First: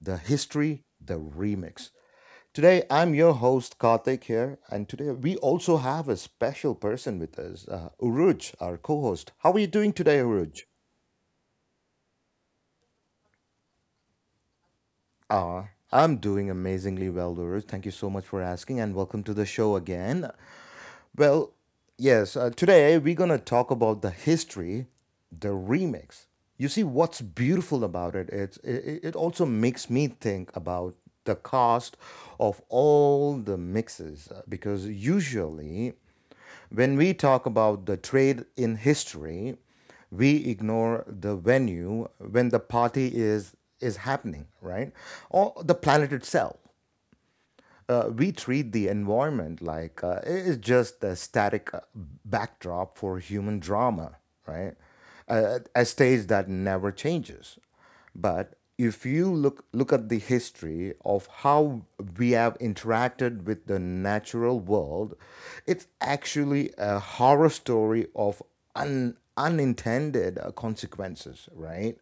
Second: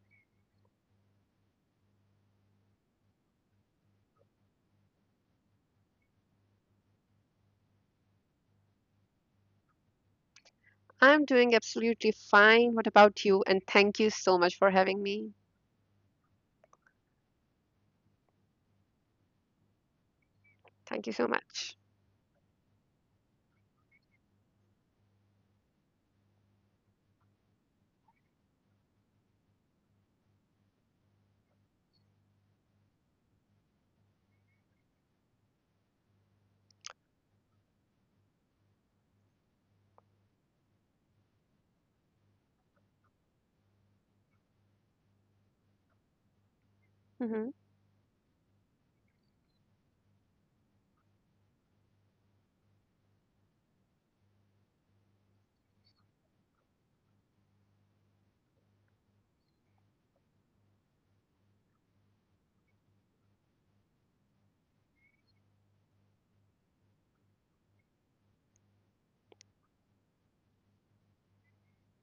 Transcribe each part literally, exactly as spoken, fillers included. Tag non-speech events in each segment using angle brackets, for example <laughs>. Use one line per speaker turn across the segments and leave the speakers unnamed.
The History, The Remix. Today, I'm your host, Karthik here, and today we also have a special person with us, uh, Uruj, our co host. How are you doing today, Uruj?
I'm doing absolutely fine. What about you? And thank you so much for having me.
Uh, I'm doing amazingly well, Uruj. Thank you so much for asking, and welcome to the show again.
Thank you so
Well,
much.
yes, uh, today we're going to talk about the history, the remix. You see, what's beautiful about it, it's, it, it also makes me think about the cost of all the mixes, uh, because usually when we talk about the trade in history, we ignore the venue when the party is is happening, right? Or the planet itself.
Hmm.
Uh, we treat the environment like, uh, it is just a static, uh, backdrop for human drama, right? Uh, a stage that never changes. But if you look look at the history of how we have interacted with the natural world, it's actually a horror story of un, unintended, uh, consequences, right?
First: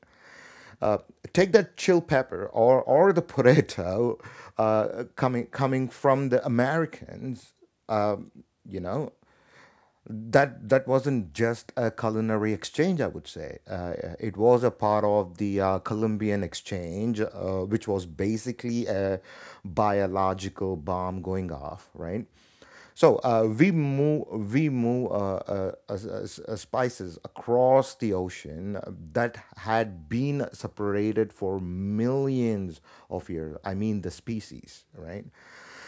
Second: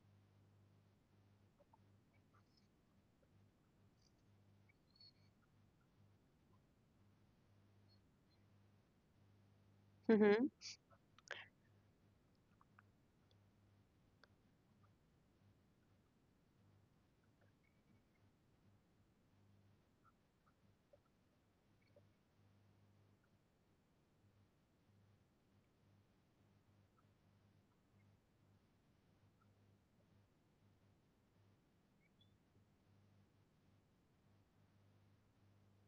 Take that chill pepper, or, or the potato, uh, coming coming from the Americans, you know,
Hmm.
that that wasn't just a culinary exchange, I would say. Uh, uh, it was a part of the, uh, Columbian exchange, uh, which was basically a biological bomb going off, right? So, uh, we move we move uh, uh, uh, uh, spices across the ocean that had been separated for millions of years. I mean the species, right?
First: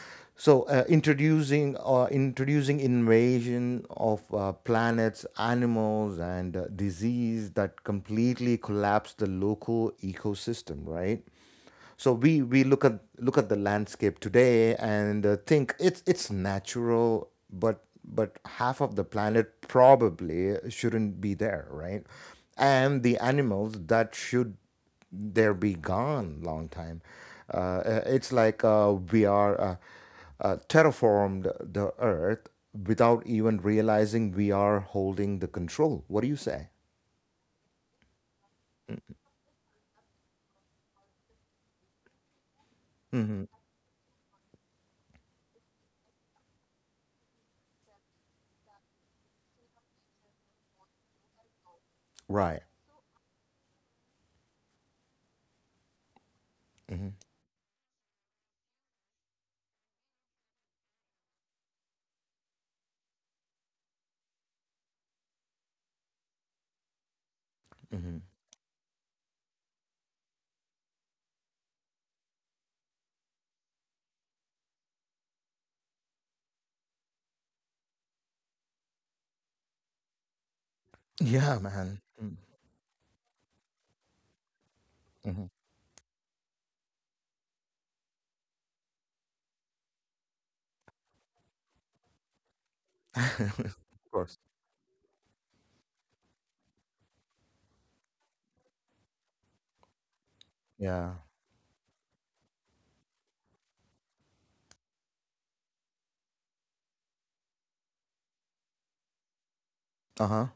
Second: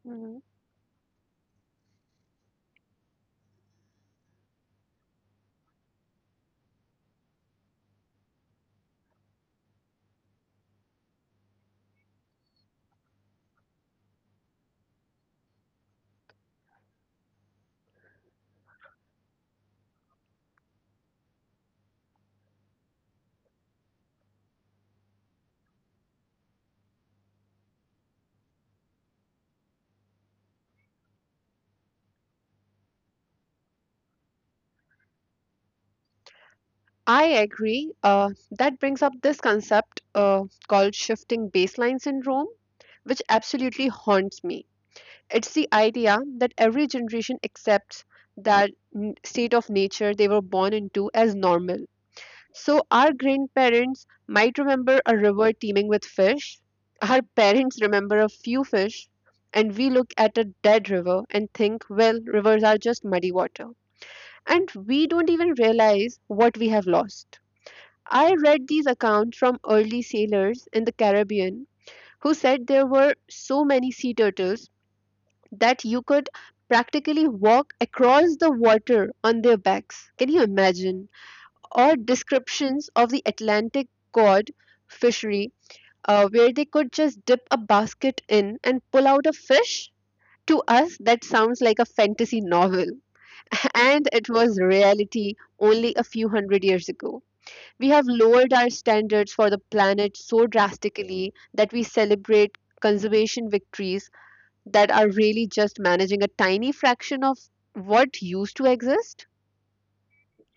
Hmm.
So, uh, introducing uh, introducing invasion of, uh, planets, animals, and, uh, disease that completely collapse the local ecosystem, right? So we, we look at look at the landscape today and, uh, think it's it's natural, but but half of the planet probably shouldn't be there, right? And the animals that should, they'll be gone long time. Uh, uh, it's like, uh, we are, uh, uh, terraformed the earth without even realizing we are holding the control. What do you say?
I agree. Uh, that brings up this concept uh, called shifting baseline syndrome, which
Hmm.
absolutely haunts me. It's the idea that every generation accepts that n- state of nature they were born into as normal.
Right.
So our grandparents might remember a river teeming with fish.
Hmm.
Our parents remember a few fish. And we look at a dead river and think, well, rivers are just muddy water. And we don't even realize what we have lost.
Hmm.
I read these accounts from early sailors in the Caribbean who said there were so many sea turtles that you could practically walk across the water on their backs. Can you imagine?
Yeah,
Or
man.
descriptions of the Atlantic cod
Mm-hmm.
fishery, uh, where they could just dip a basket in and pull out a fish. To us, that sounds like a fantasy novel,
<laughs>
<laughs>
Of
and it
course.
was reality only a few hundred years ago. We have lowered our standards for the planet so
Yeah.
drastically that we celebrate conservation victories that are really just managing a tiny fraction of what used to exist.
Uh huh.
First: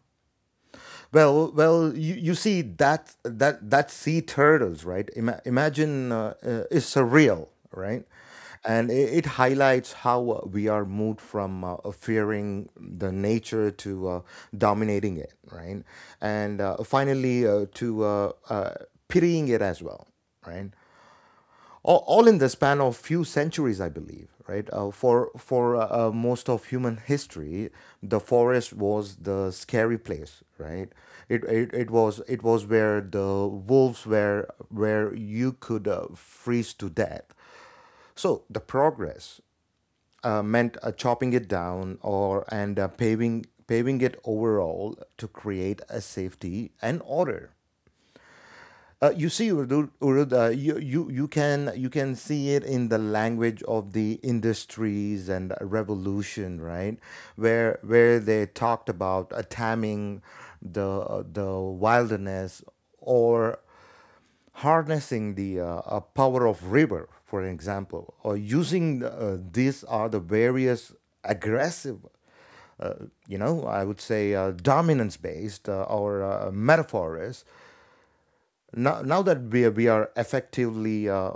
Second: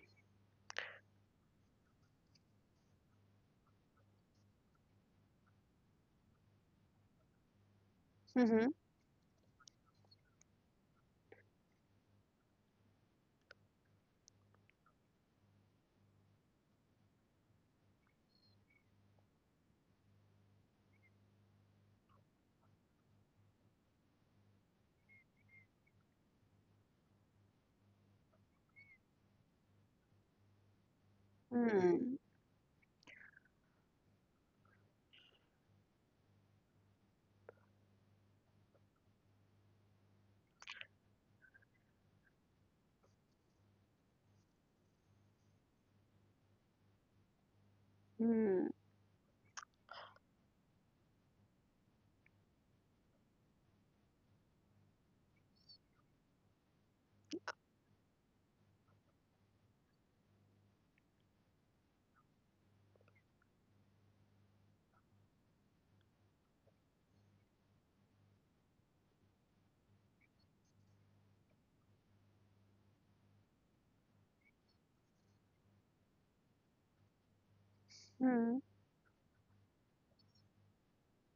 Well, well, you, you see that that that sea turtles, right? Ima- imagine, uh, uh, is surreal, right?
Hmm.
And it, it highlights how, uh, we are moved from, uh, fearing the nature to, uh, dominating it, right? And, uh, finally, uh, to, uh, uh, pitying it as well, right? all, all in the span of few centuries, I believe, right? Uh, for for uh, uh, most of human history, the forest was the scary place, right? It, it, it
Hmm.
was it was where the wolves were, where you could, uh, freeze to death. So the progress, uh, meant, uh, chopping it down or and, uh, paving paving it overall to create a safety and order.
Hmm.
Uh, you see, Urdu, Urdu uh, you, you, you, can, you can see it in the language of the industries and revolution, right? Where, where they talked about, uh, taming the, uh, the wilderness, or harnessing the, uh, uh, power of river, for example, or using, uh, these are the various aggressive, uh, you know, I would say, uh, dominance based, uh, or, uh, metaphors.
Hmm.
Now, now that we, we are effectively uh,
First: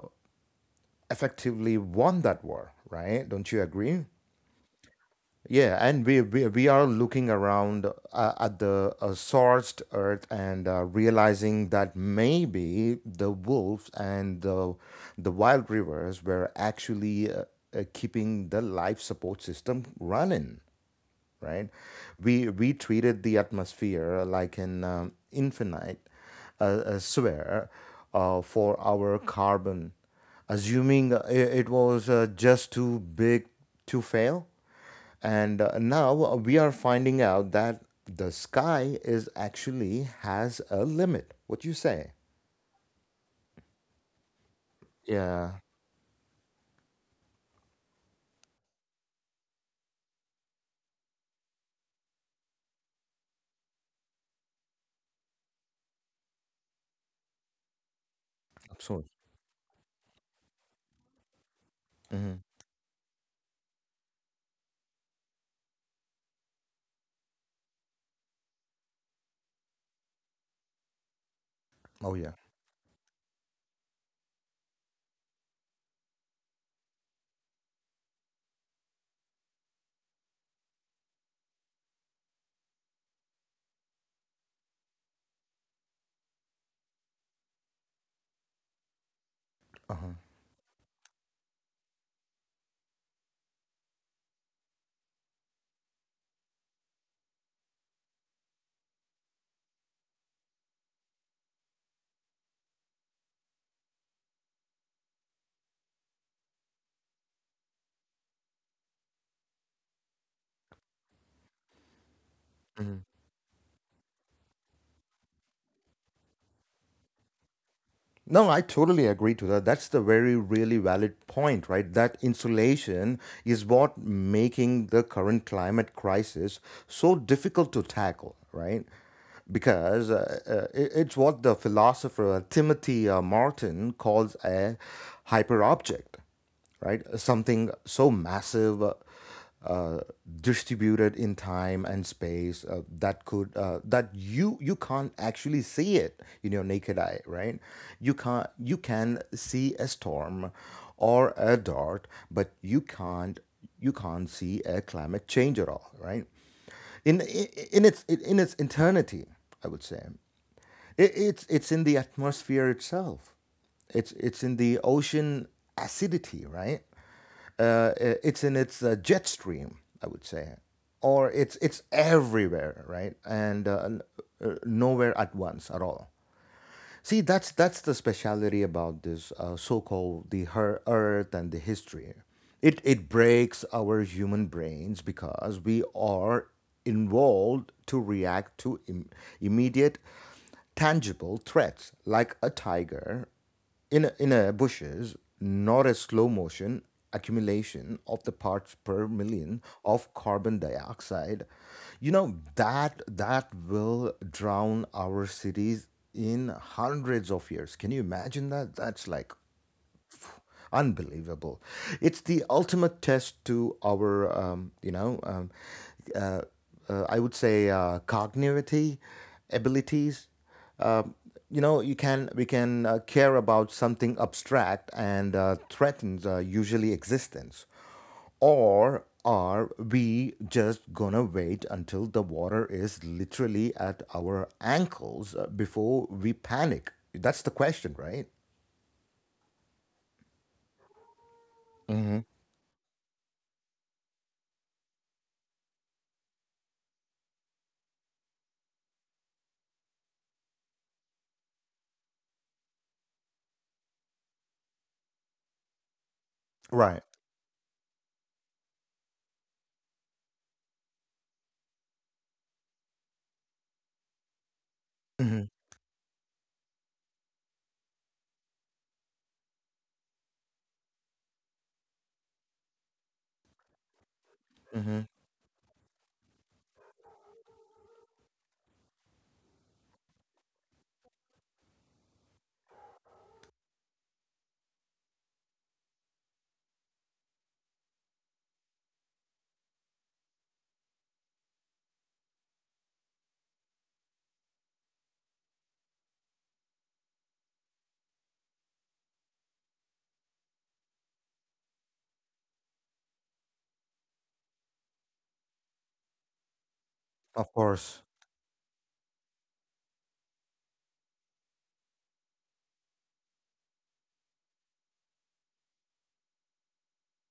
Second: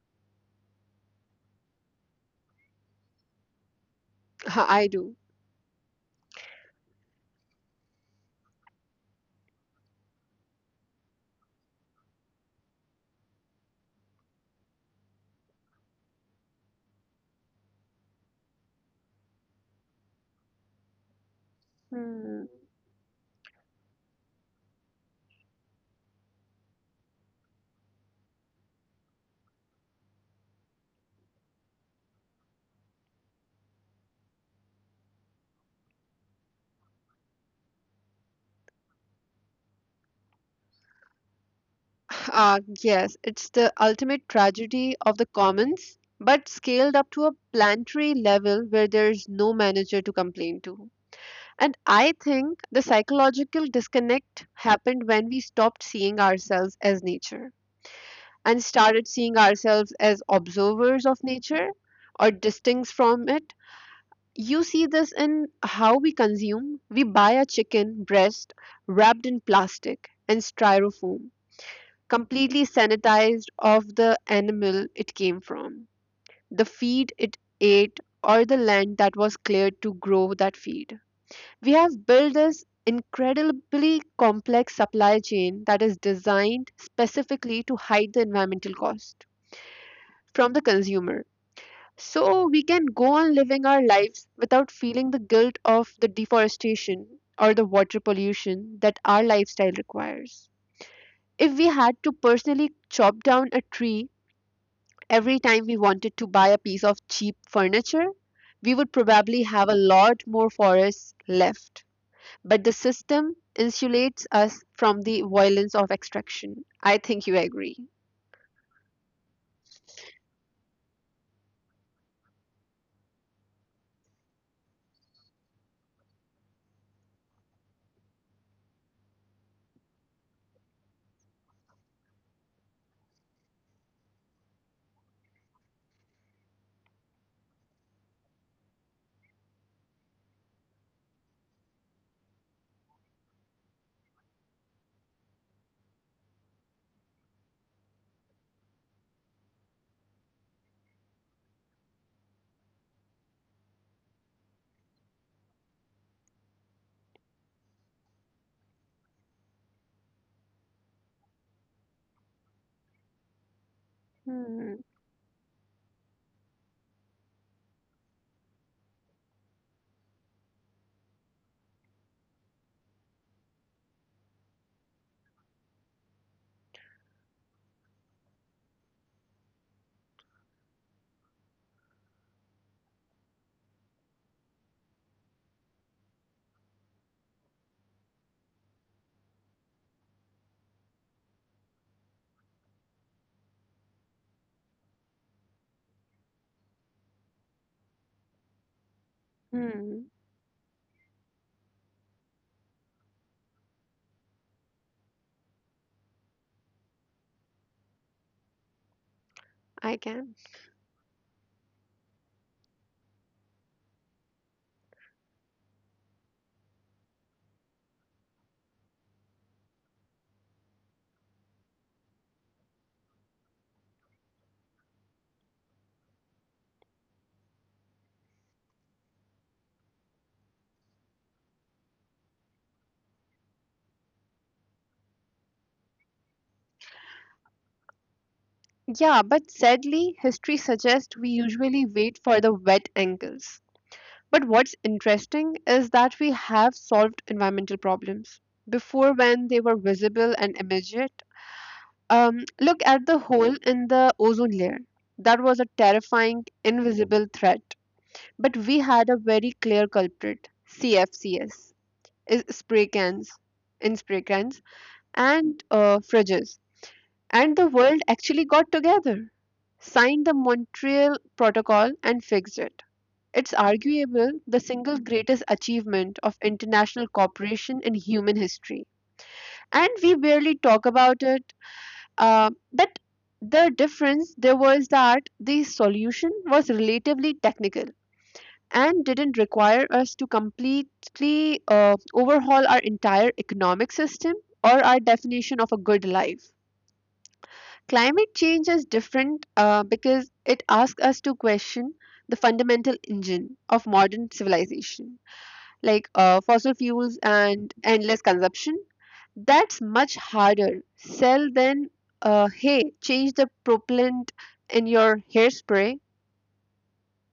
effectively won that war, right? Don't you agree?
<laughs> I do.
Yeah, and we we, we are looking around, uh, at the, uh, sourced earth, and, uh, realizing that maybe the wolves and the the wild rivers were actually, uh, uh, keeping the life support system running, right?
Hmm.
We we treated the atmosphere like an, um, infinite, uh, uh, sphere, uh, for our carbon, assuming, uh, it was, uh, just too big to fail. And, uh, now we are finding out that the sky is actually has a limit. What you say?
Ah, yes, it's the ultimate tragedy of the
Yeah,
commons, but scaled up to a planetary level where there's no manager to complain to. And I think the psychological disconnect happened when we stopped seeing ourselves as nature and started
absolutely.
seeing ourselves as observers of nature or
Hmm.
distinct from it. You see this in how we consume. We buy a chicken breast wrapped in plastic and styrofoam,
Oh yeah.
completely sanitized of the animal it came from, the feed it ate, or the land that was cleared to grow that feed. We have built this incredibly complex supply chain that is designed specifically to hide the environmental cost
Uh-huh.
from the consumer, so we can go on living our lives without feeling the guilt of the deforestation or the water pollution that our lifestyle requires. If we had to personally chop down a tree every time we wanted to buy a piece of cheap furniture, we would probably have a lot more forests left. But the
Mhm.
system insulates us from the violence of extraction. I think you agree.
No, I totally agree to that. That's the very really valid point, right? That insulation is what making the current climate crisis so difficult to tackle, right? Because, uh, uh, it- it's what the philosopher Timothy, uh, Martin calls a hyperobject, right? Something so massive, uh, uh, distributed in time and space, uh, that could, uh, that you you can't actually see it in your naked eye, right? You can't You can see a storm or a dart, but you can't you can't see a climate change at all, right? in in its in its eternity, I would say. It, it's it's in the atmosphere itself. It's it's in
Hmm.
the ocean acidity, right? Uh, uh, it's in its, uh, jet stream, I would say. Or it's it's everywhere, right? And, uh, uh, nowhere at once at all. See, that's that's the speciality about this, uh, so-called the her Earth and the history. It it breaks our human brains because we are involved to react to Im- immediate, tangible threats like a tiger in in a bushes, nor a slow motion accumulation of the parts per million
Hmm.
of carbon dioxide. You know that that will drown our cities in hundreds of years. Can you imagine that? That's like
I can.
unbelievable. It's the ultimate test to our, um, you know um, uh, uh, I would say, uh, cognitivity abilities. you know you can We can, uh, care about something abstract, and, uh, threatens, uh, usually existence. Or are we just gonna wait until the water is literally at our ankles, uh, before we panic? That's the question, right?
Yeah, but sadly, history suggests we usually wait
Hmm.
for the wet ankles. But what's interesting is that we have solved environmental problems before when they were visible and immediate. Um, look at the hole in the ozone layer. That was a terrifying,
Right.
invisible threat. But we had a very clear culprit, C F Ms, is spray cans, in spray cans,
Hmm.
and uh, fridges. And the world actually got together, signed the Montreal Protocol, and fixed it. It's arguable the single
Hmm.
greatest achievement of international cooperation in human history. And we barely talk about it, uh, but the difference there was that the solution was relatively technical and didn't require us to completely uh, overhaul our entire economic system or our definition of a good life. Climate change is different uh, because it asks us to question the fundamental engine of modern civilization, like uh, fossil fuels
Of
and
course.
endless consumption. That's much harder sell than, uh, hey, change the propellant in your hairspray.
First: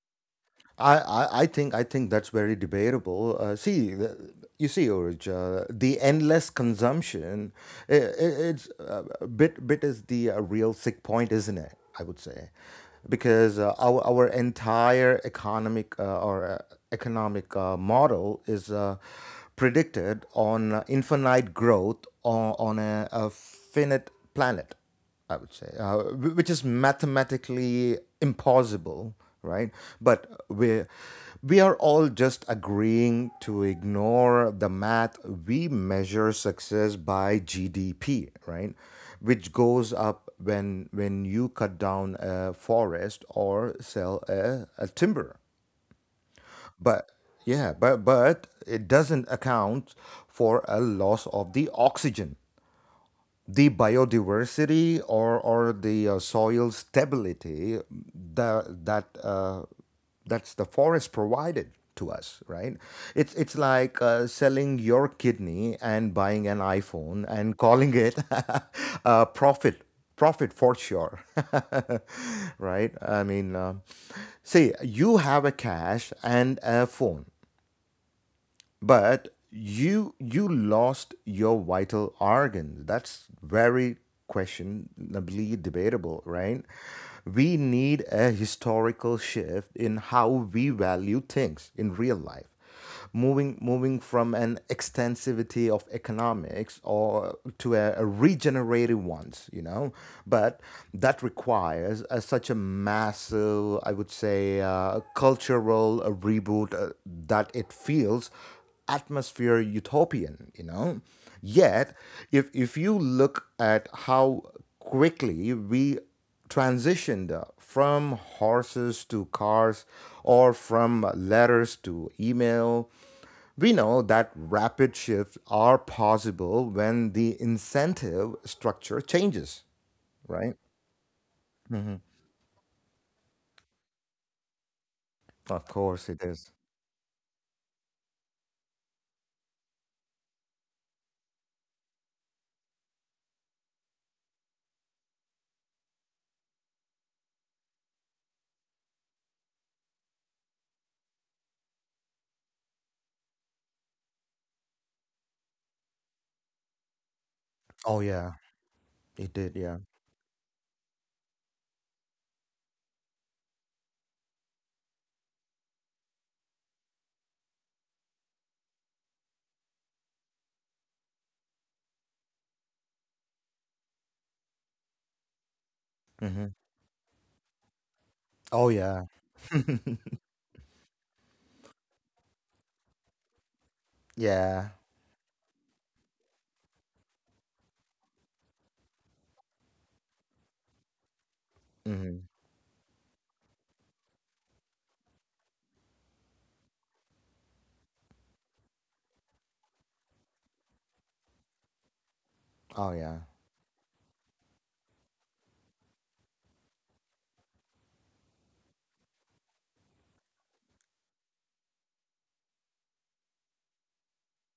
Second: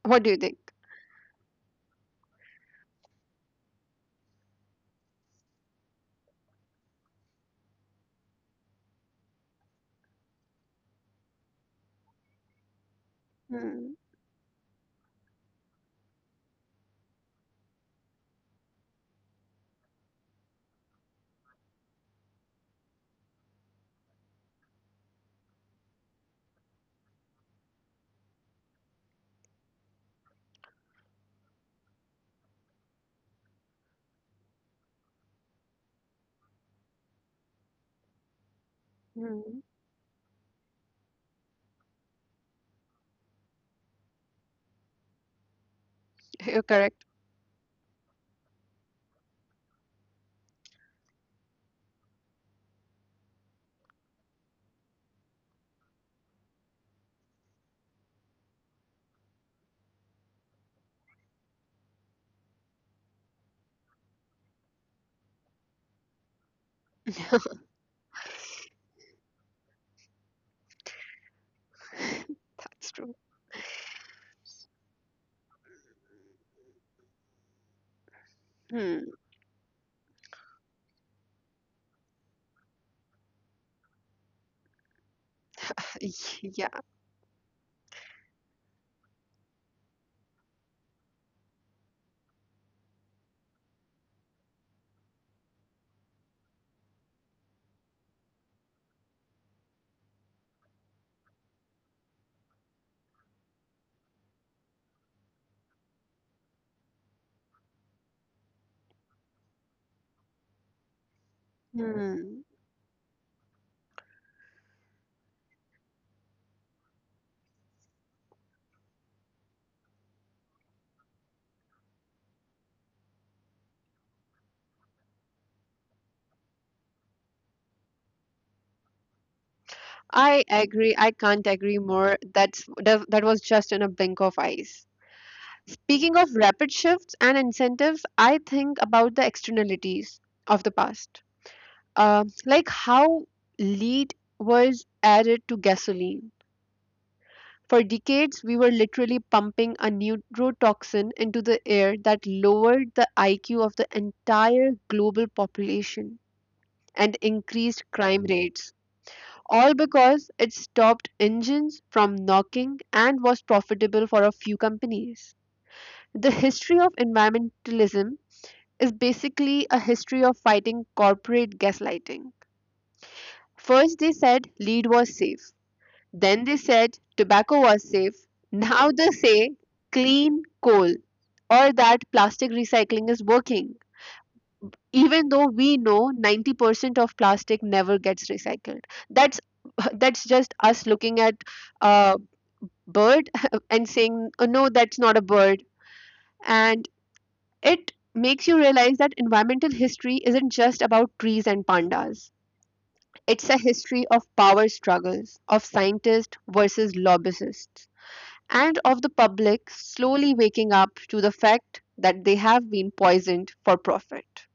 What do you think?
I, I, I think I think that's very debatable. Uh, see, the- you see, Urj, uh, the endless consumption, I I- it's uh, bit bit is the, uh, real sick point, isn't it? I would say, because, uh,
Hmm.
our our entire economic, uh, or uh, economic, uh, model is, uh, predicted on, uh, infinite growth on, on a, a finite planet. I would say, uh, wh- which is mathematically impossible, right? But we we are all just agreeing to ignore the math. We measure success by G D P, right? Which
Hmm.
goes up when when you cut down a forest or sell a, a timber.
You're correct.
But yeah, but but it doesn't account for a loss of the oxygen, the biodiversity, or or the, uh, soil stability, the, that, uh, that's the forest provided to us, right? It's it's like, uh, selling your kidney and buying an iPhone and calling it <laughs> a profit. Profit for sure.
<laughs>
<laughs> Right,
That's true.
I mean, um see, you have a cash and a phone,
Hmm.
but you you lost your vital organs. That's very questionably debatable,
<laughs>
right?
Yeah.
We need a historical shift in how we value things in real life, moving moving from an extensivity of economics, or to a, a regenerative ones, you know? But that requires a, such a massive, I would say, uh, cultural, uh, reboot, uh, that it feels atmosphere utopian, you know? Yet
Hmm.
if if you look at how quickly we transitioned from horses to cars, or from letters to email, we know that rapid shifts are possible when the incentive structure changes.
I
Right.
agree, I can't agree more. That's that, that was just in a blink of eyes.
Of course
Speaking
it
of
is.
rapid shifts and incentives, I think about the externalities of the past, um, like how lead was added to gasoline. For decades, we were literally pumping a neurotoxin into the air that lowered the I Q of the entire global population and increased
Oh
crime
yeah,
rates.
it did,
All
yeah.
because it stopped engines from knocking and was profitable for a few companies. The history of environmentalism is basically a history of fighting corporate gaslighting. First, they said lead was safe. Then
Hmm.
they said tobacco was safe.
Oh
Now
yeah.
they say clean coal or that plastic recycling is working.
Yeah.
Even though we know ninety percent of plastic never gets recycled. That's <laughs> that's just us looking at a
Hmm.
bird <laughs> and saying, oh, no, that's not a bird. And it makes you realize that environmental history isn't just about trees and pandas.
Oh yeah.
It's a history of power struggles, of scientists versus lobbyists, and of the public slowly waking up to the fact that they have been poisoned for profit.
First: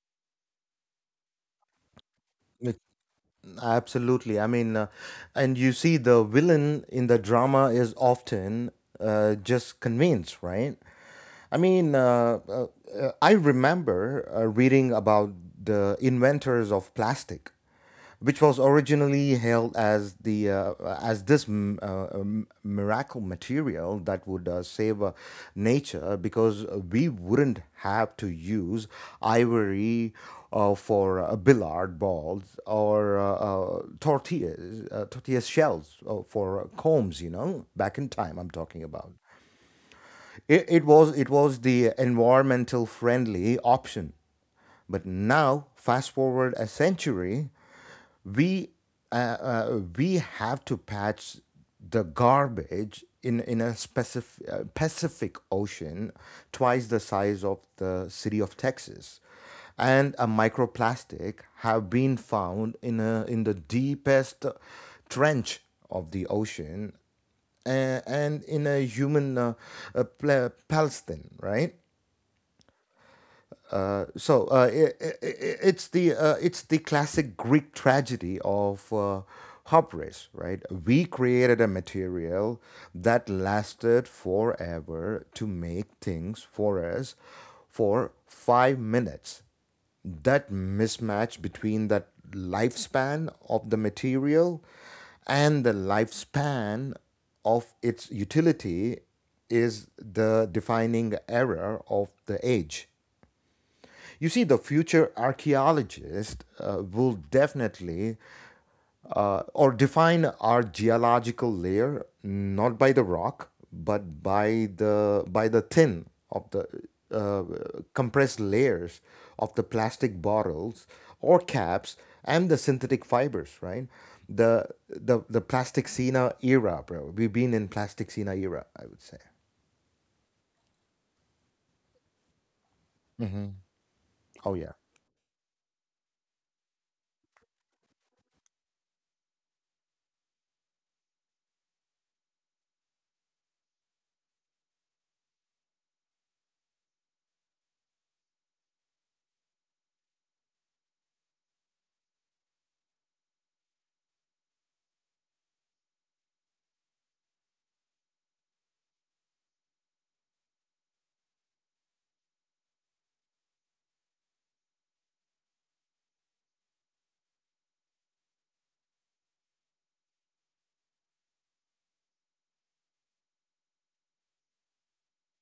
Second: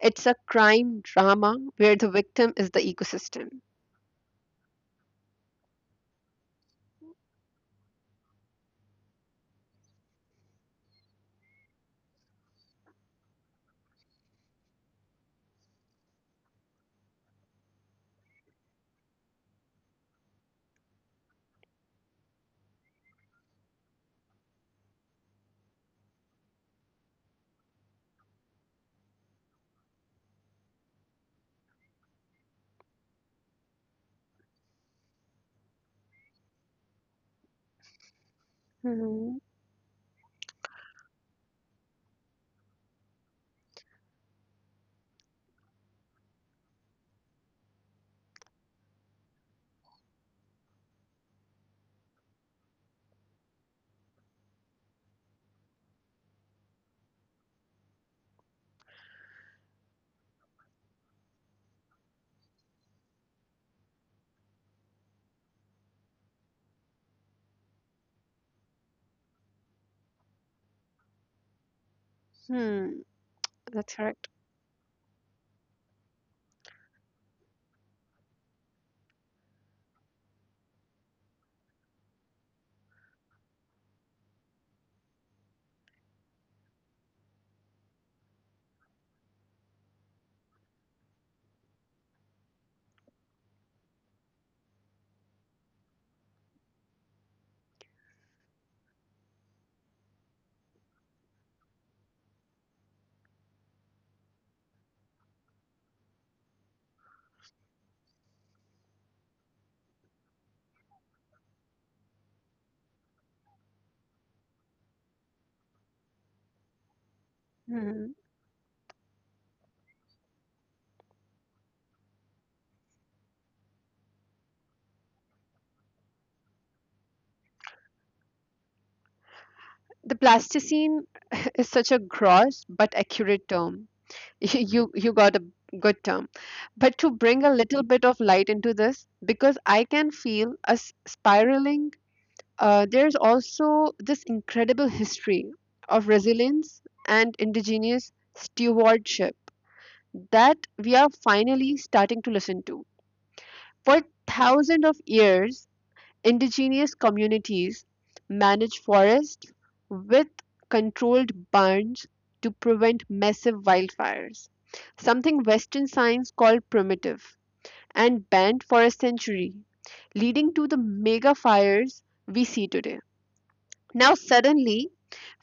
It's a crime drama where the victim is the ecosystem.
Absolutely. I mean, uh, and you see, the villain in the drama is often, uh, just convinced, right? I mean, uh, uh, uh, I remember, uh, reading about the inventors of plastic, which was originally hailed as the, uh, as this, m- uh, um, miracle material that would, uh, save, uh, nature, because we wouldn't have to use ivory, uh, for, uh, billard balls, or, uh, uh, tortillas, uh, tortilla shells, uh, for, uh, combs. You know, back in time, I'm talking about.
Hmm.
It, it was it was the environmental friendly option, but now fast forward a century, we uh, uh, we have to patch the garbage in in a specific, uh, Pacific Ocean, twice the size of the city of Texas, and a microplastic have been found in a, in the deepest trench of the ocean, uh, and in a human, uh, uh, pla- Palestine, right?
Hmm. That's correct.
So, uh, i i i- it's the uh, it's the classic Greek tragedy of, uh, hubris, right? We created a material that lasted forever to make things for us for five minutes. That mismatch between that lifespan of the material and the lifespan of its utility is the defining error of the age. You see, the future archaeologist, uh, will definitely, uh, or define our geological layer, not by the rock but by the by the thin of the, uh,
Hmm.
compressed layers of the plastic bottles or caps, and the synthetic fibers, right? The the the plasticina era, bro. We've been in plasticina era, I would say.
The plasticine <laughs> is such a gross but accurate term. <laughs>
Oh yeah.
You you got a good term. But to bring a little bit of light into this, because I can feel us spiraling. Uh, there's also this incredible history of resilience and indigenous stewardship that we are finally starting to listen to. For thousands of years, indigenous communities managed forests with controlled burns to prevent massive wildfires, something Western science called primitive and banned for a century, leading to the mega fires we see today. Now, suddenly,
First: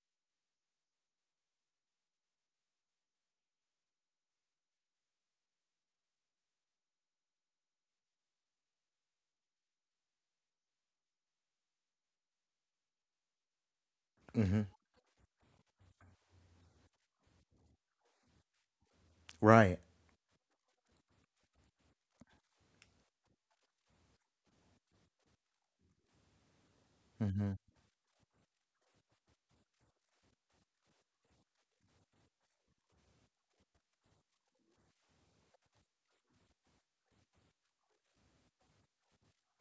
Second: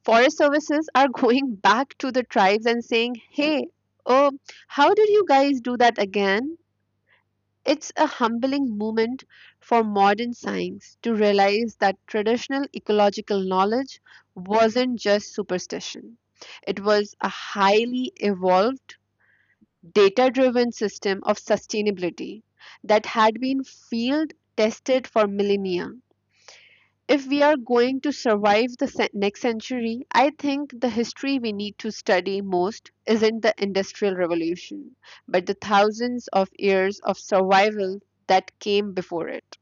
forest services are <laughs> going back to the tribes and saying, hey, oh, how did you guys do that again? It's a humbling moment for modern science to realize that traditional ecological knowledge
Mm-hmm.
wasn't just superstition. It was a highly evolved,
Right.
data driven system of sustainability that had been field tested for millennia. If we are going to survive the cen- next century, I think the history we need to study most isn't the Industrial Revolution, but the thousands of years of survival that came before it.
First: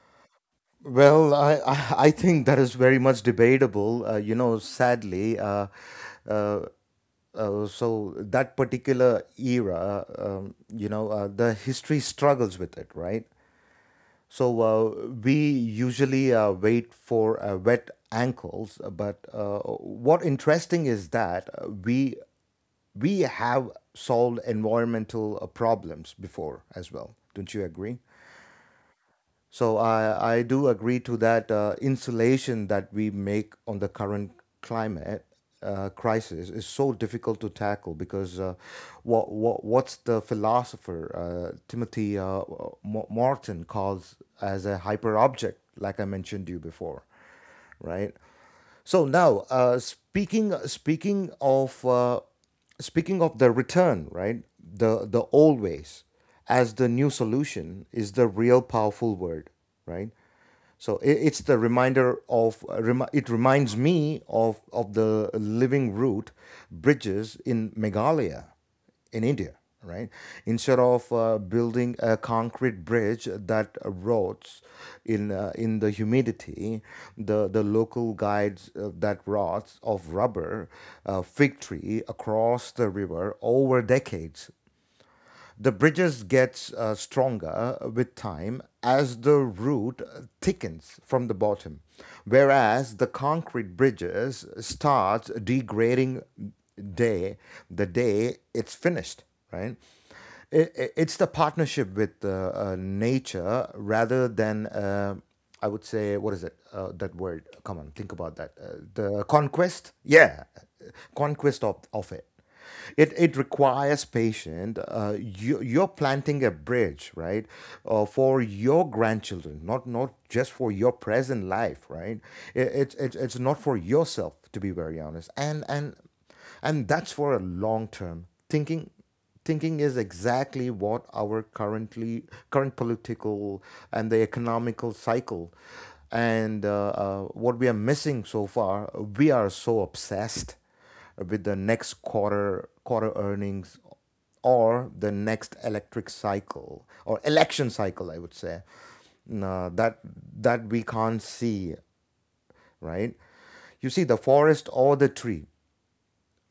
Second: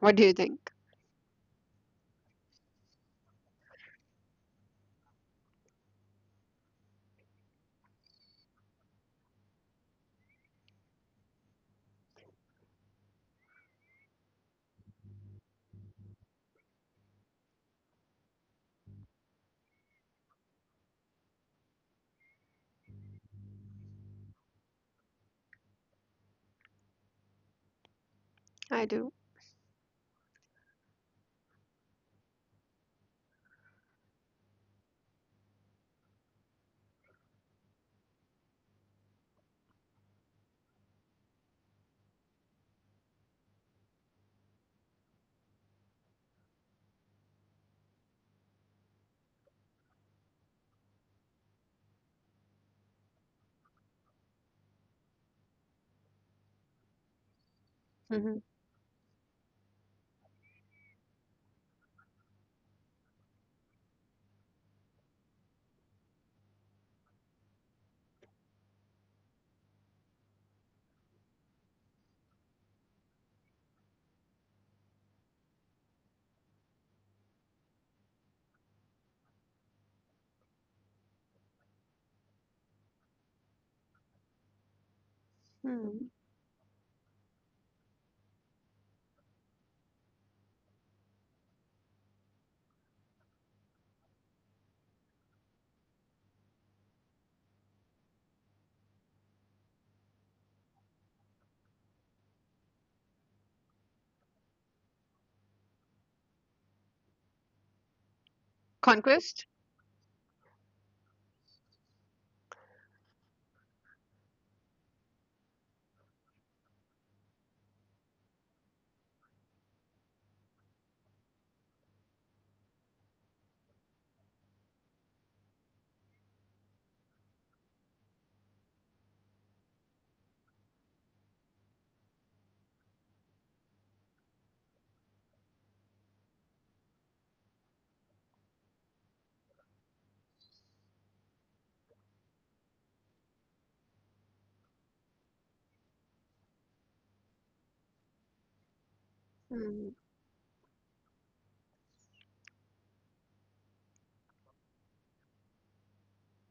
What do you think?
Well, I, I I think that is very much debatable. Uh, you know, sadly, uh, uh, uh, so that particular era, um, you know, uh, the history struggles with it, right? So, uh, we usually, uh, wait for, uh, wet ankles, but, uh, what interesting is that, uh, we we have solved environmental, uh, problems before as well. Don't you agree?
I do.
So I, I do agree to that uh, insulation that we make on the current climate uh, crisis is so difficult to tackle because uh, what, what what's the philosopher uh, Timothy uh, Mo- Morton calls as a hyper object, like I mentioned to you before, right? So now, uh, speaking speaking of uh, speaking of the return, right? The the old ways as the new solution is the
Hmm.
real powerful word, right? So it, it's the reminder of remi- it reminds me of of the living root bridges in Meghalaya, in India, right? Instead of uh, building a concrete bridge that rots in uh, in the humidity, the the local guides uh, that rots of rubber, uh, fig tree across the river over decades. The
Hmm.
bridges gets uh, stronger with time as the root thickens from the bottom, whereas the concrete bridges starts degrading day the day it's finished. Right, it, it's the partnership with uh, uh, nature rather than. Uh, I would say, what is it? Uh, that word. Come on, think about that. Uh, the
Conquest?
conquest. Yeah, conquest of of it it it requires patience. Uh, you you're planting a bridge, right, uh, for your grandchildren, not not just for your present life, right? It, it, it it's not for yourself, to be very honest, and and and that's for a long term thinking. Thinking is exactly what our currently current political and the economical cycle, and uh, uh, what we are missing so far. We are so obsessed with the next quarter quarter earnings or the next electric cycle or election cycle, I would say. No,
Hmm.
that that we can't see, right? You see the forest or the tree.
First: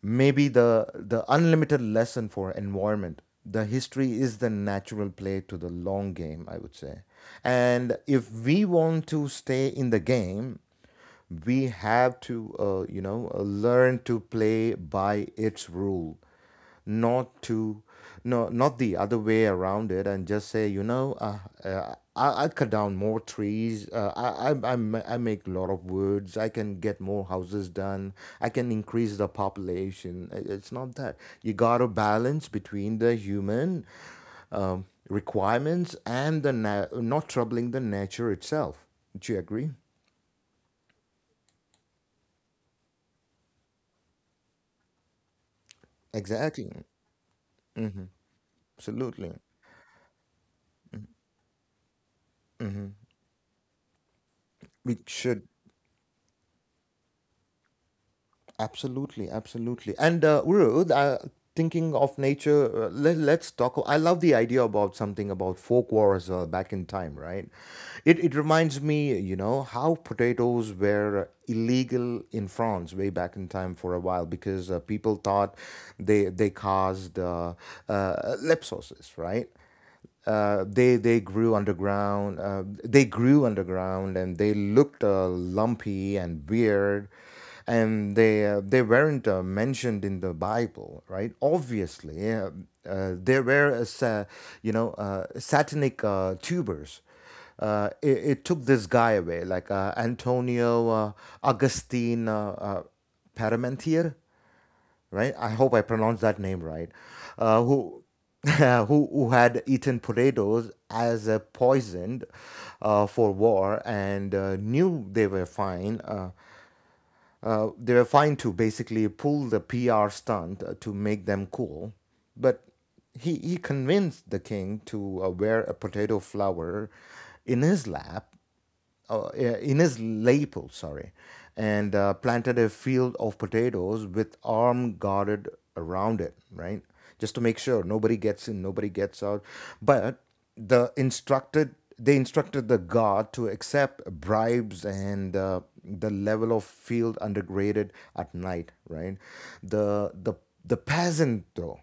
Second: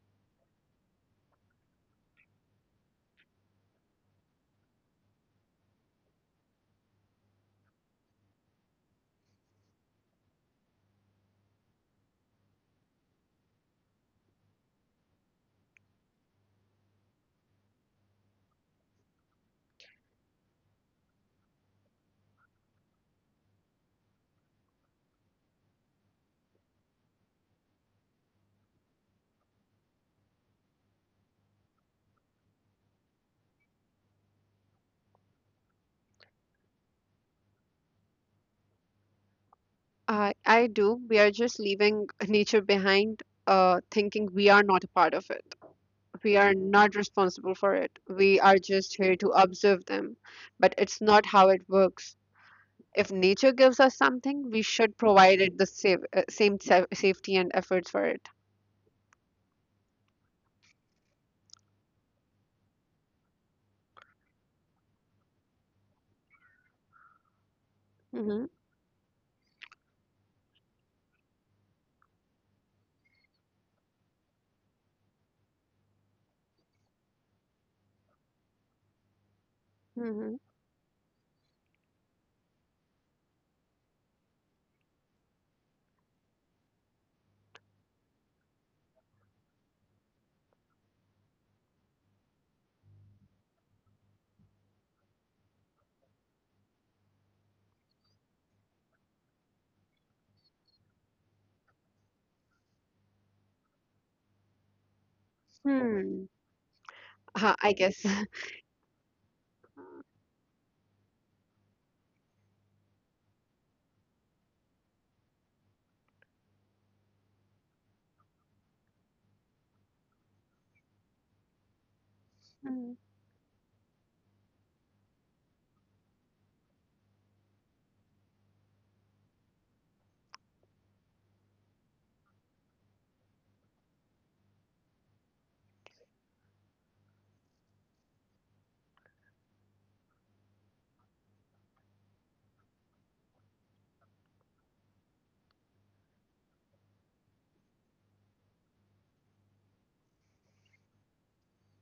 Maybe the the unlimited lesson for environment, the history is the natural play to the long game, I would say. And if we want to stay in the game, we have to uh, you know uh, learn to play by its rule, not to. No, not the other way around it, and just say, you know uh, uh, I, I cut down more trees. Uh, I, I, I ma- I make a lot of woods. I can get more houses done. I can increase the population. I- it's not that. You gotta balance between the human um, requirements and the na- not troubling the nature itself. Do you agree?
I I do. We are just leaving nature behind, uh, thinking we are not a part of it. We are
Exactly.
not responsible for it. We are just here to
Absolutely.
observe them. But it's not how it works. If nature gives us something, we
We
should provide
should.
it the save, uh, same sa- safety and efforts for it.
Absolutely, absolutely. And uh, Urud, uh, thinking of nature, uh, let, let's talk. I love the idea about something about folk wars as well back in time, right? It, it
Mm-hmm.
reminds me, you know, how potatoes were illegal in France way back in time for a while because uh, people thought they they caused uh, uh, leptosis, right?
Mm-hmm.
uh, they they grew underground. Uh, they grew underground, and they looked uh, lumpy and weird, and they uh, they weren't uh, mentioned in the Bible, right? Obviously, uh, uh, they were uh, sa- you know uh, satanic uh, tubers. Uh, it, it took this guy away, like uh, Antonio uh, Augustine uh, uh, Parmentier, right? I hope I pronounced
Hmm.
that name right.
Uh,
Uh,
I
who,
guess. <laughs>
<laughs> who who had eaten potatoes as a poison uh, for war and uh, knew they were fine. Uh, uh, they were fine to basically pull the P R stunt uh, to make them cool, but
Hmm.
he he convinced the king to uh, wear a potato flower in his lap, uh, in his lapel, sorry, and uh, planted a field of potatoes with arm guarded around it, right? Just to make sure nobody gets in, nobody gets out. But the instructed, they instructed the guard to accept bribes and uh, the level of field undergraded at night, right? The the the peasant though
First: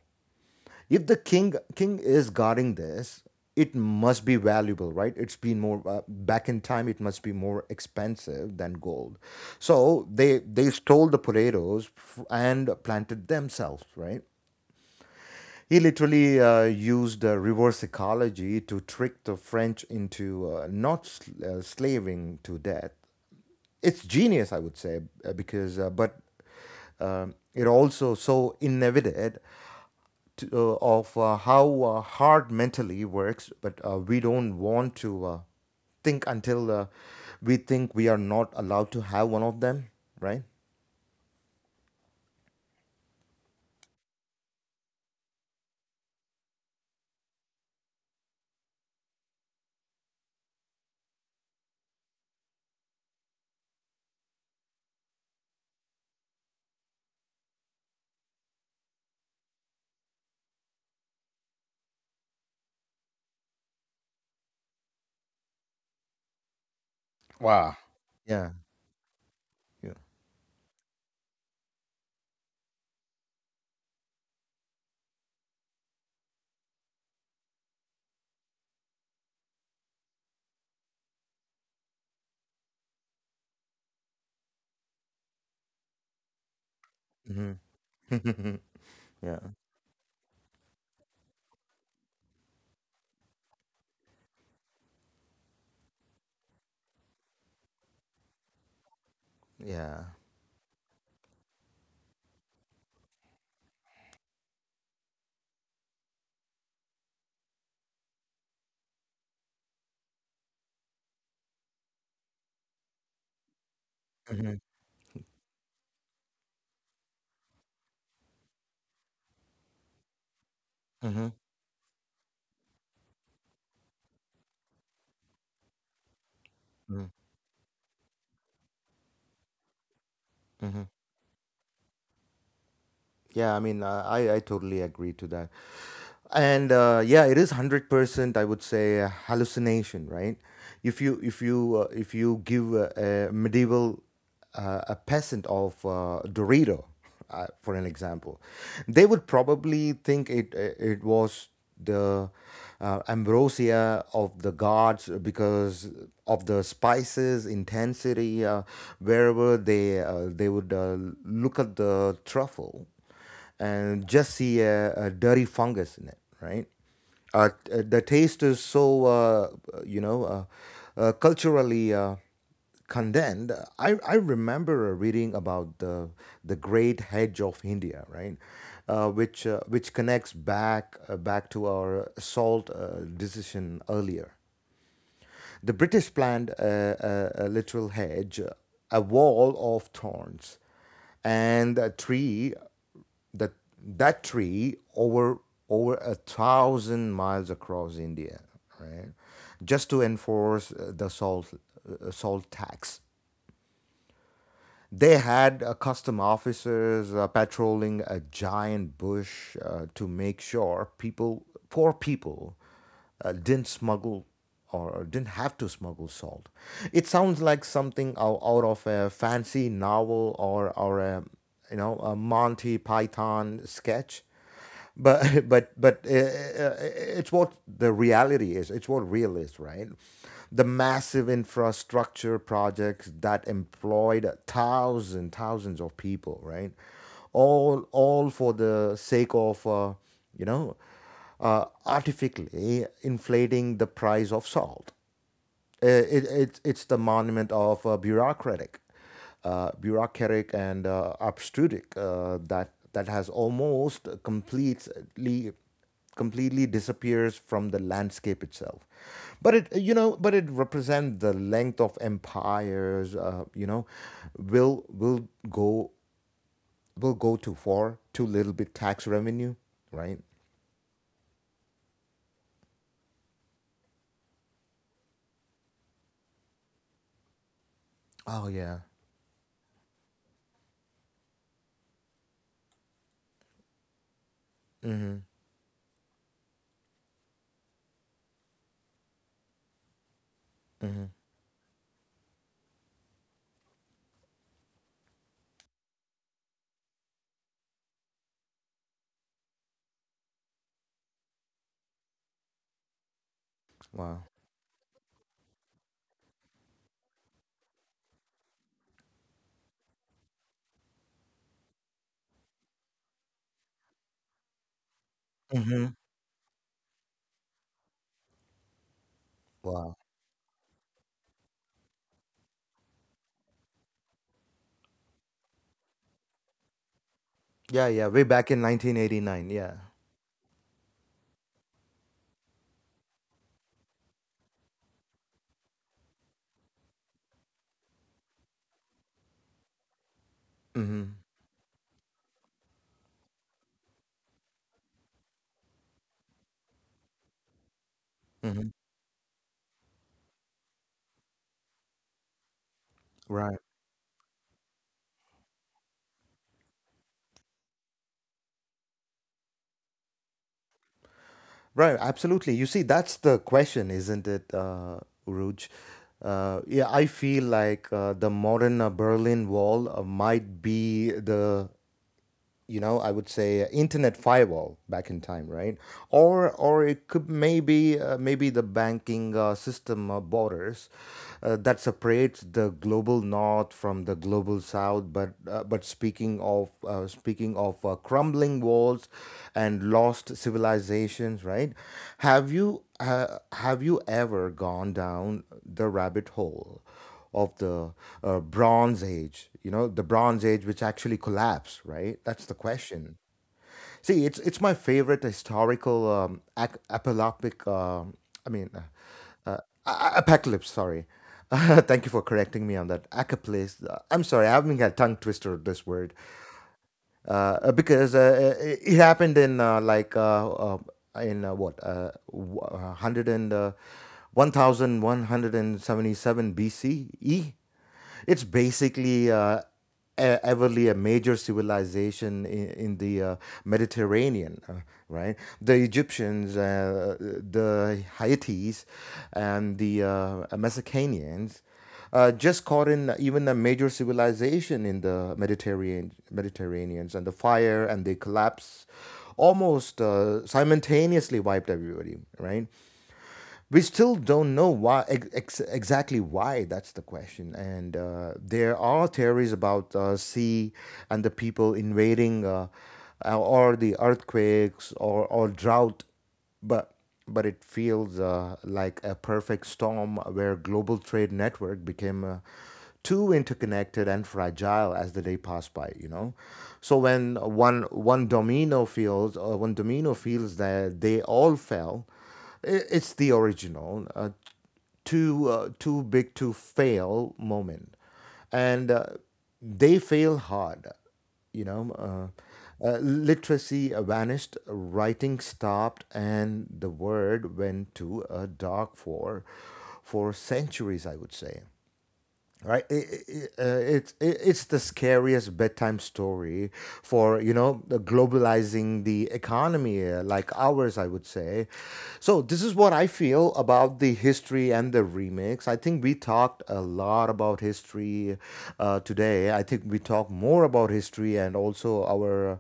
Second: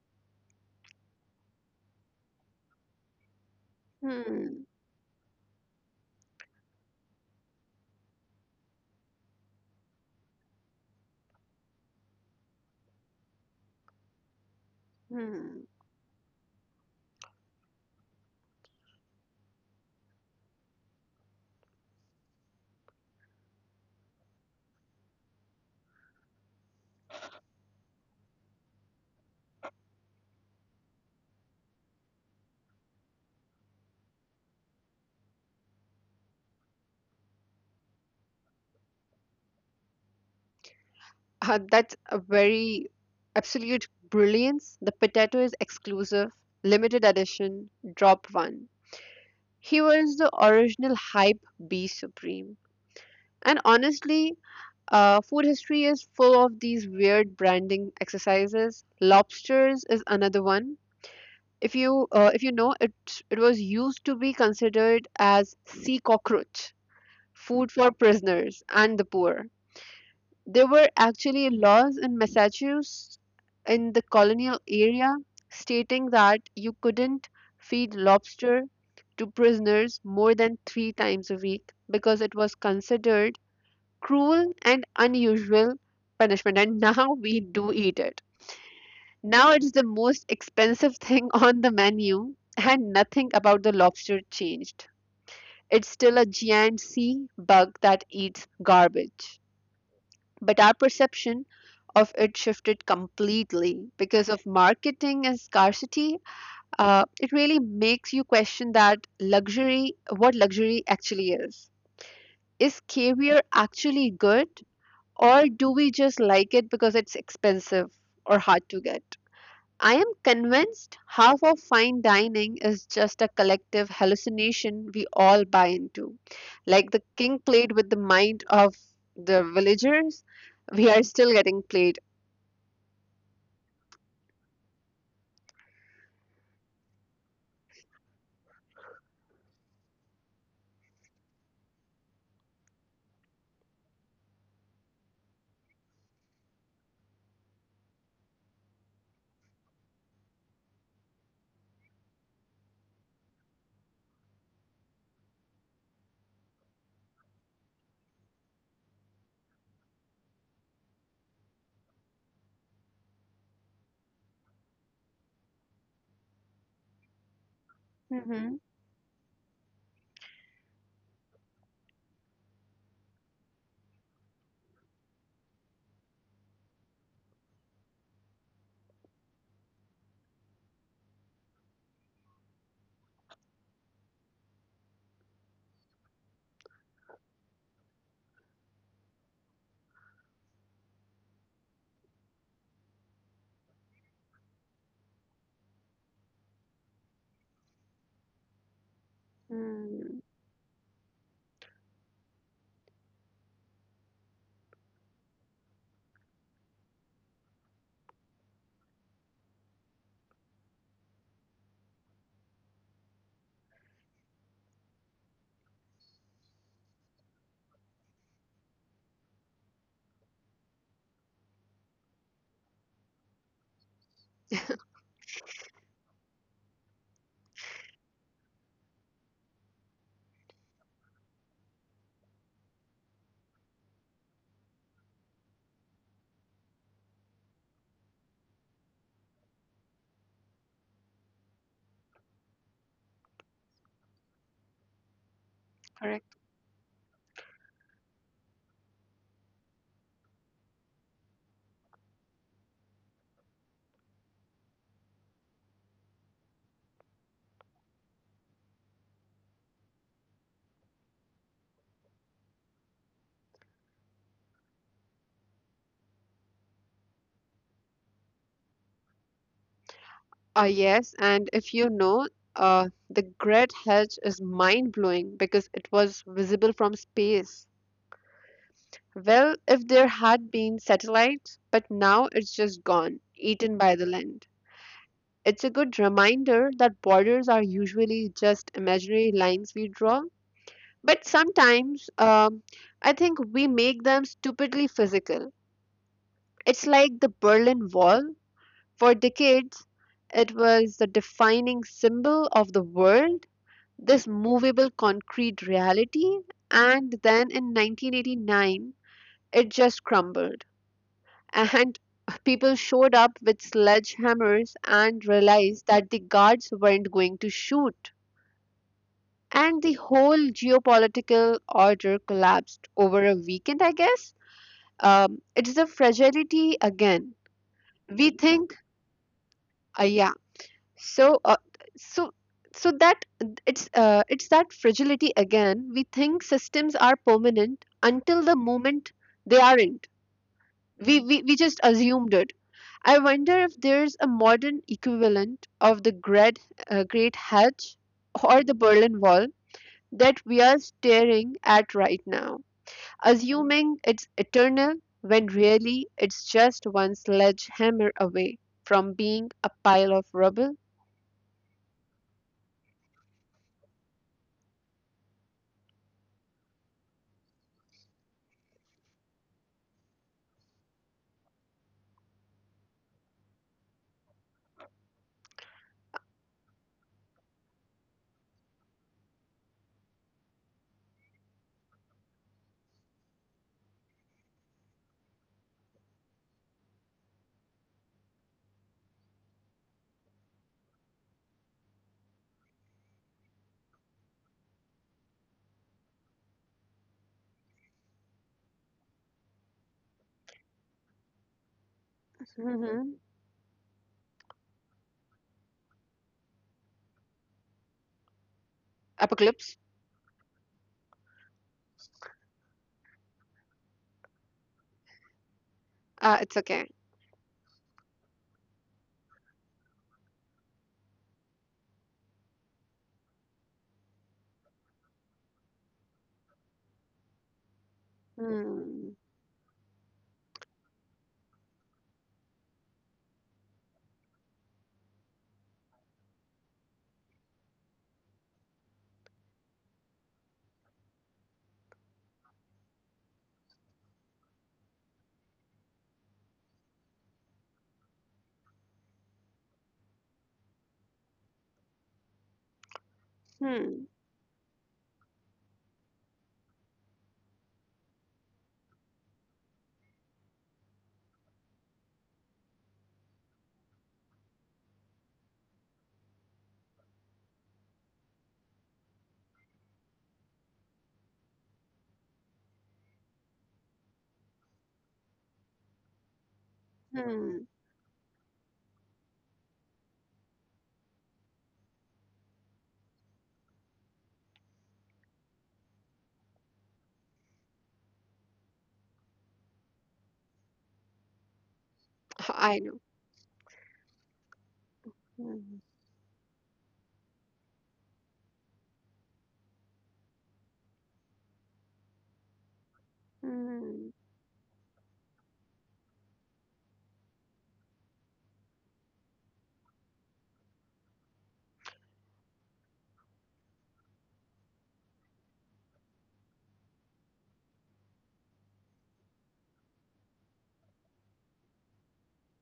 if the king king is guarding this, it must be
Hmm.
valuable, right? It's been more, uh, back in time, it must be more expensive than gold. So they they stole the potatoes f- and planted themselves, right?
Hmm.
He literally uh, used uh, reverse ecology to trick the French into uh, not sl- uh, slaving to death. It's genius, I would say. Uh, because uh, but um, it also so innovated to, uh, of uh, how uh, hard mentally works, but uh, we don't want to uh, think until uh, we think we are not allowed to have one of them, right?
Uh, that's a very absolute brilliance. The potato is exclusive, limited edition, drop one. He was the original hype beast supreme. And honestly, uh, food history is full of these weird branding exercises. Lobsters is another one. If you uh, if you know it, it was used to be considered as sea cockroach, food
Wow.
for
Yeah.
prisoners and the poor.
Yeah.
There were actually laws in Massachusetts in the colonial area stating that you couldn't feed lobster to prisoners more than three times a week because it was considered cruel and unusual punishment, and <laughs> now we do eat it.
Mm-hmm. <laughs> Yeah.
Now it's the most expensive thing <laughs> on the menu, and nothing about the lobster changed. It's still a giant sea bug that eats garbage.
Yeah.
But our perception of it shifted completely because of marketing and scarcity. Uh, it really makes you question that luxury, what luxury actually is. Is caviar actually good,
Mm-hmm.
or do we just like it because it's expensive or hard to get? I am convinced
Mm-hmm.
half of fine dining is just a collective hallucination we all buy into. Like the king played with the mind of the villagers,
Mm-hmm.
we are still getting played.
Yeah, I mean, uh, I, I totally agree to that. And uh, yeah, it is one hundred percent, I would say, a hallucination, right? If you if you uh, if you give a, a medieval uh, a peasant of uh, Dorito, uh, for an example, they would probably think it it it was the uh, ambrosia of the gods because of the spices intensity, uh, wherever they uh, they would uh, look at the truffle and just see a, a dirty fungus in it, right? Uh, t- the taste
Mm-hmm.
is so, uh, you know, uh, uh, culturally uh, condemned. I, I remember reading about the, the great hedge of India, right? Uh, which, uh, which connects back, uh, back to our salt uh, decision earlier. The British planned a, a, a literal hedge, a wall of thorns, and a tree that that tree over over a thousand miles across India, right? Just to
Mm,
enforce uh, the salt uh, salt tax. They had uh, custom officers uh, patrolling a giant bush uh, to make sure people, poor people, uh, didn't smuggle or didn't have to smuggle salt. It sounds like something ou- out of a fancy novel or or a you know, a Monty Python sketch, but <laughs> but but uh, uh, it's what the reality is. It's what real is, right? The massive infrastructure projects that employed thousands, thousands of people, right? All all for the sake of uh, you know uh, artificially inflating the price of salt. uh, It,
correct.
it, it's the monument of uh, bureaucratic, uh, bureaucratic and uh, obstructive uh, that that has almost completely completely disappears from the landscape itself. But it, you know, but it represents the length of empires. Uh, you know, will will go will go too far, too little bit tax revenue, right?
Uh, yes, and if you know, uh, the Great Hedge is mind-blowing because it was visible from space.
Oh yeah.
Well, if there had been satellites, but now it's just gone, eaten by the land.
Mm-hmm.
It's a good reminder that borders are usually just imaginary lines we draw,
Mm-hmm.
but sometimes, um, I think we make them stupidly physical. It's like the Berlin Wall. For decades, it was the defining symbol of the world,
Wow.
this movable concrete reality, and then in nineteen eighty-nine, it just crumbled. And <laughs> people showed up with sledgehammers and realized
Mm-hmm.
that the guards weren't going to shoot. And the
Wow.
whole geopolitical order collapsed over a weekend, I guess. Um, it is a fragility again.
Yeah, yeah, way
We
back in
think,
nineteen eighty-nine. Yeah.
uh, yeah, so, uh, so, so that It's uh, it's that fragility again. We think systems are permanent until the moment they aren't.
Mm-hmm.
We we, we just assumed it. I wonder if there's a modern equivalent of the Great uh, Great Hedge or
Mm-hmm.
the Berlin Wall that we are staring at right now,
Right.
assuming it's eternal when really it's just one sledgehammer away from being a pile of rubble.
Right. Absolutely. You see, that's the question, isn't it, uh, Uruj? Uh, yeah, I feel like uh, the modern uh, Berlin Wall uh, might be the, you know, I would say uh, internet firewall back in time, right? Or or it could maybe, uh, maybe the banking uh, system uh, borders uh, that separates the global north from the global south. But uh, but speaking of uh, speaking of uh, crumbling walls and lost civilizations, right? Have you uh, have you ever gone down the rabbit hole of the uh, Bronze Age, you know, the Bronze Age which actually collapsed, right? That's the
Hmm.
question. See, it's it's my favorite historical um, ac- apolopic, um, I mean, uh, uh,
Apocalypse.
a- a- apocalypse. Sorry, <laughs> thank you for correcting me on that. Acaplace. I'm sorry, I haven't got a tongue twister of this word
Uh, it's okay.
uh, because uh, uh, it it happened in uh, like uh, uh, in uh, what uh, w- uh, hundred and uh, one thousand one hundred and seventy seven B C E. It's
Hmm.
basically uh, e- everly a major civilization in, in the uh, Mediterranean, uh, right? The Egyptians, uh, the Hittites, and the uh, Mesopotamians, uh, just caught in even a major civilization in the Mediterranean, Mediterraneans, and the fire and the collapse almost uh, simultaneously wiped everybody, right? We
Hmm.
still don't know why ex- exactly why, that's the question. And uh, there are theories about uh, sea and the people invading, uh, uh, or the earthquakes, or, or drought, but but it feels uh, like a perfect storm where global trade network became uh, too interconnected and fragile as the day passed by, you know. So when
Hmm.
one one domino feels, or one domino feels, that they all fell. It's the original, uh, too uh, too big to fail moment, and uh, they fail hard. You know,
<laughs> I
uh,
know.
uh, literacy vanished, writing stopped, and the word went to a dark for for centuries, I would say, right? it, it, it, uh,
Hmm. Hmm.
it's it, it's the scariest bedtime story for, you know, the globalizing the economy uh, like ours, I would say. So this is what I feel about the history and the remix. I think we talked a lot about history uh, today. I think we talk more about history and also our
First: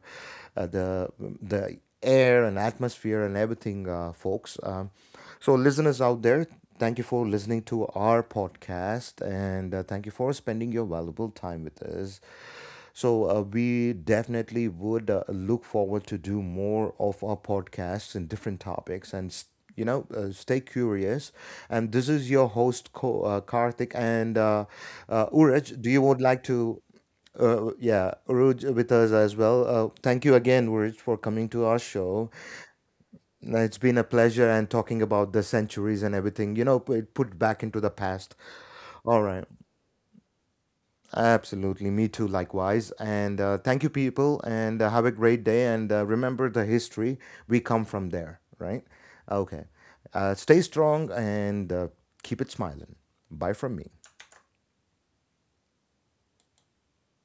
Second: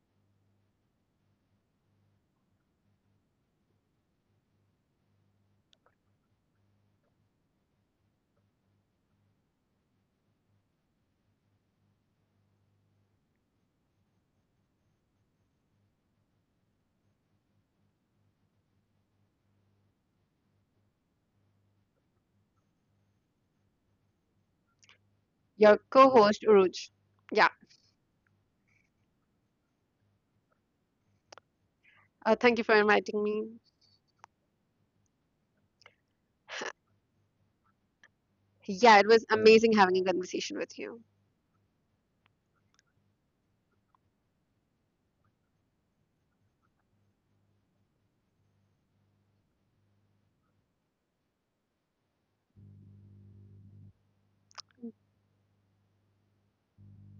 uh, the the air and atmosphere and everything, uh, folks. Um, so, listeners out there, thank you for listening to our podcast and uh, thank you for spending your valuable time with us. So, uh, we definitely would uh, look forward to do more of our podcasts and different topics and s- you know, uh, stay curious. And this is your host, Ko- uh, Karthik and uh, uh,
Your
Uraj. Do you would
co-host
like to
Uruj. Yeah.
uh, yeah, Uruj with us as well. Uh, thank you again, Uruj, for coming to our show.
Uh, thank you for inviting me.
No, it's been a pleasure and talking about the centuries and everything, you know, put put back into the past.
Yeah, it
All
was
right.
amazing having a conversation with you.
Absolutely. Me too, likewise. And uh, thank you, people, and uh, have a great day. And uh, remember the history. We come from there, right? Okay. Uh, stay strong and uh, keep it smiling. Bye from me.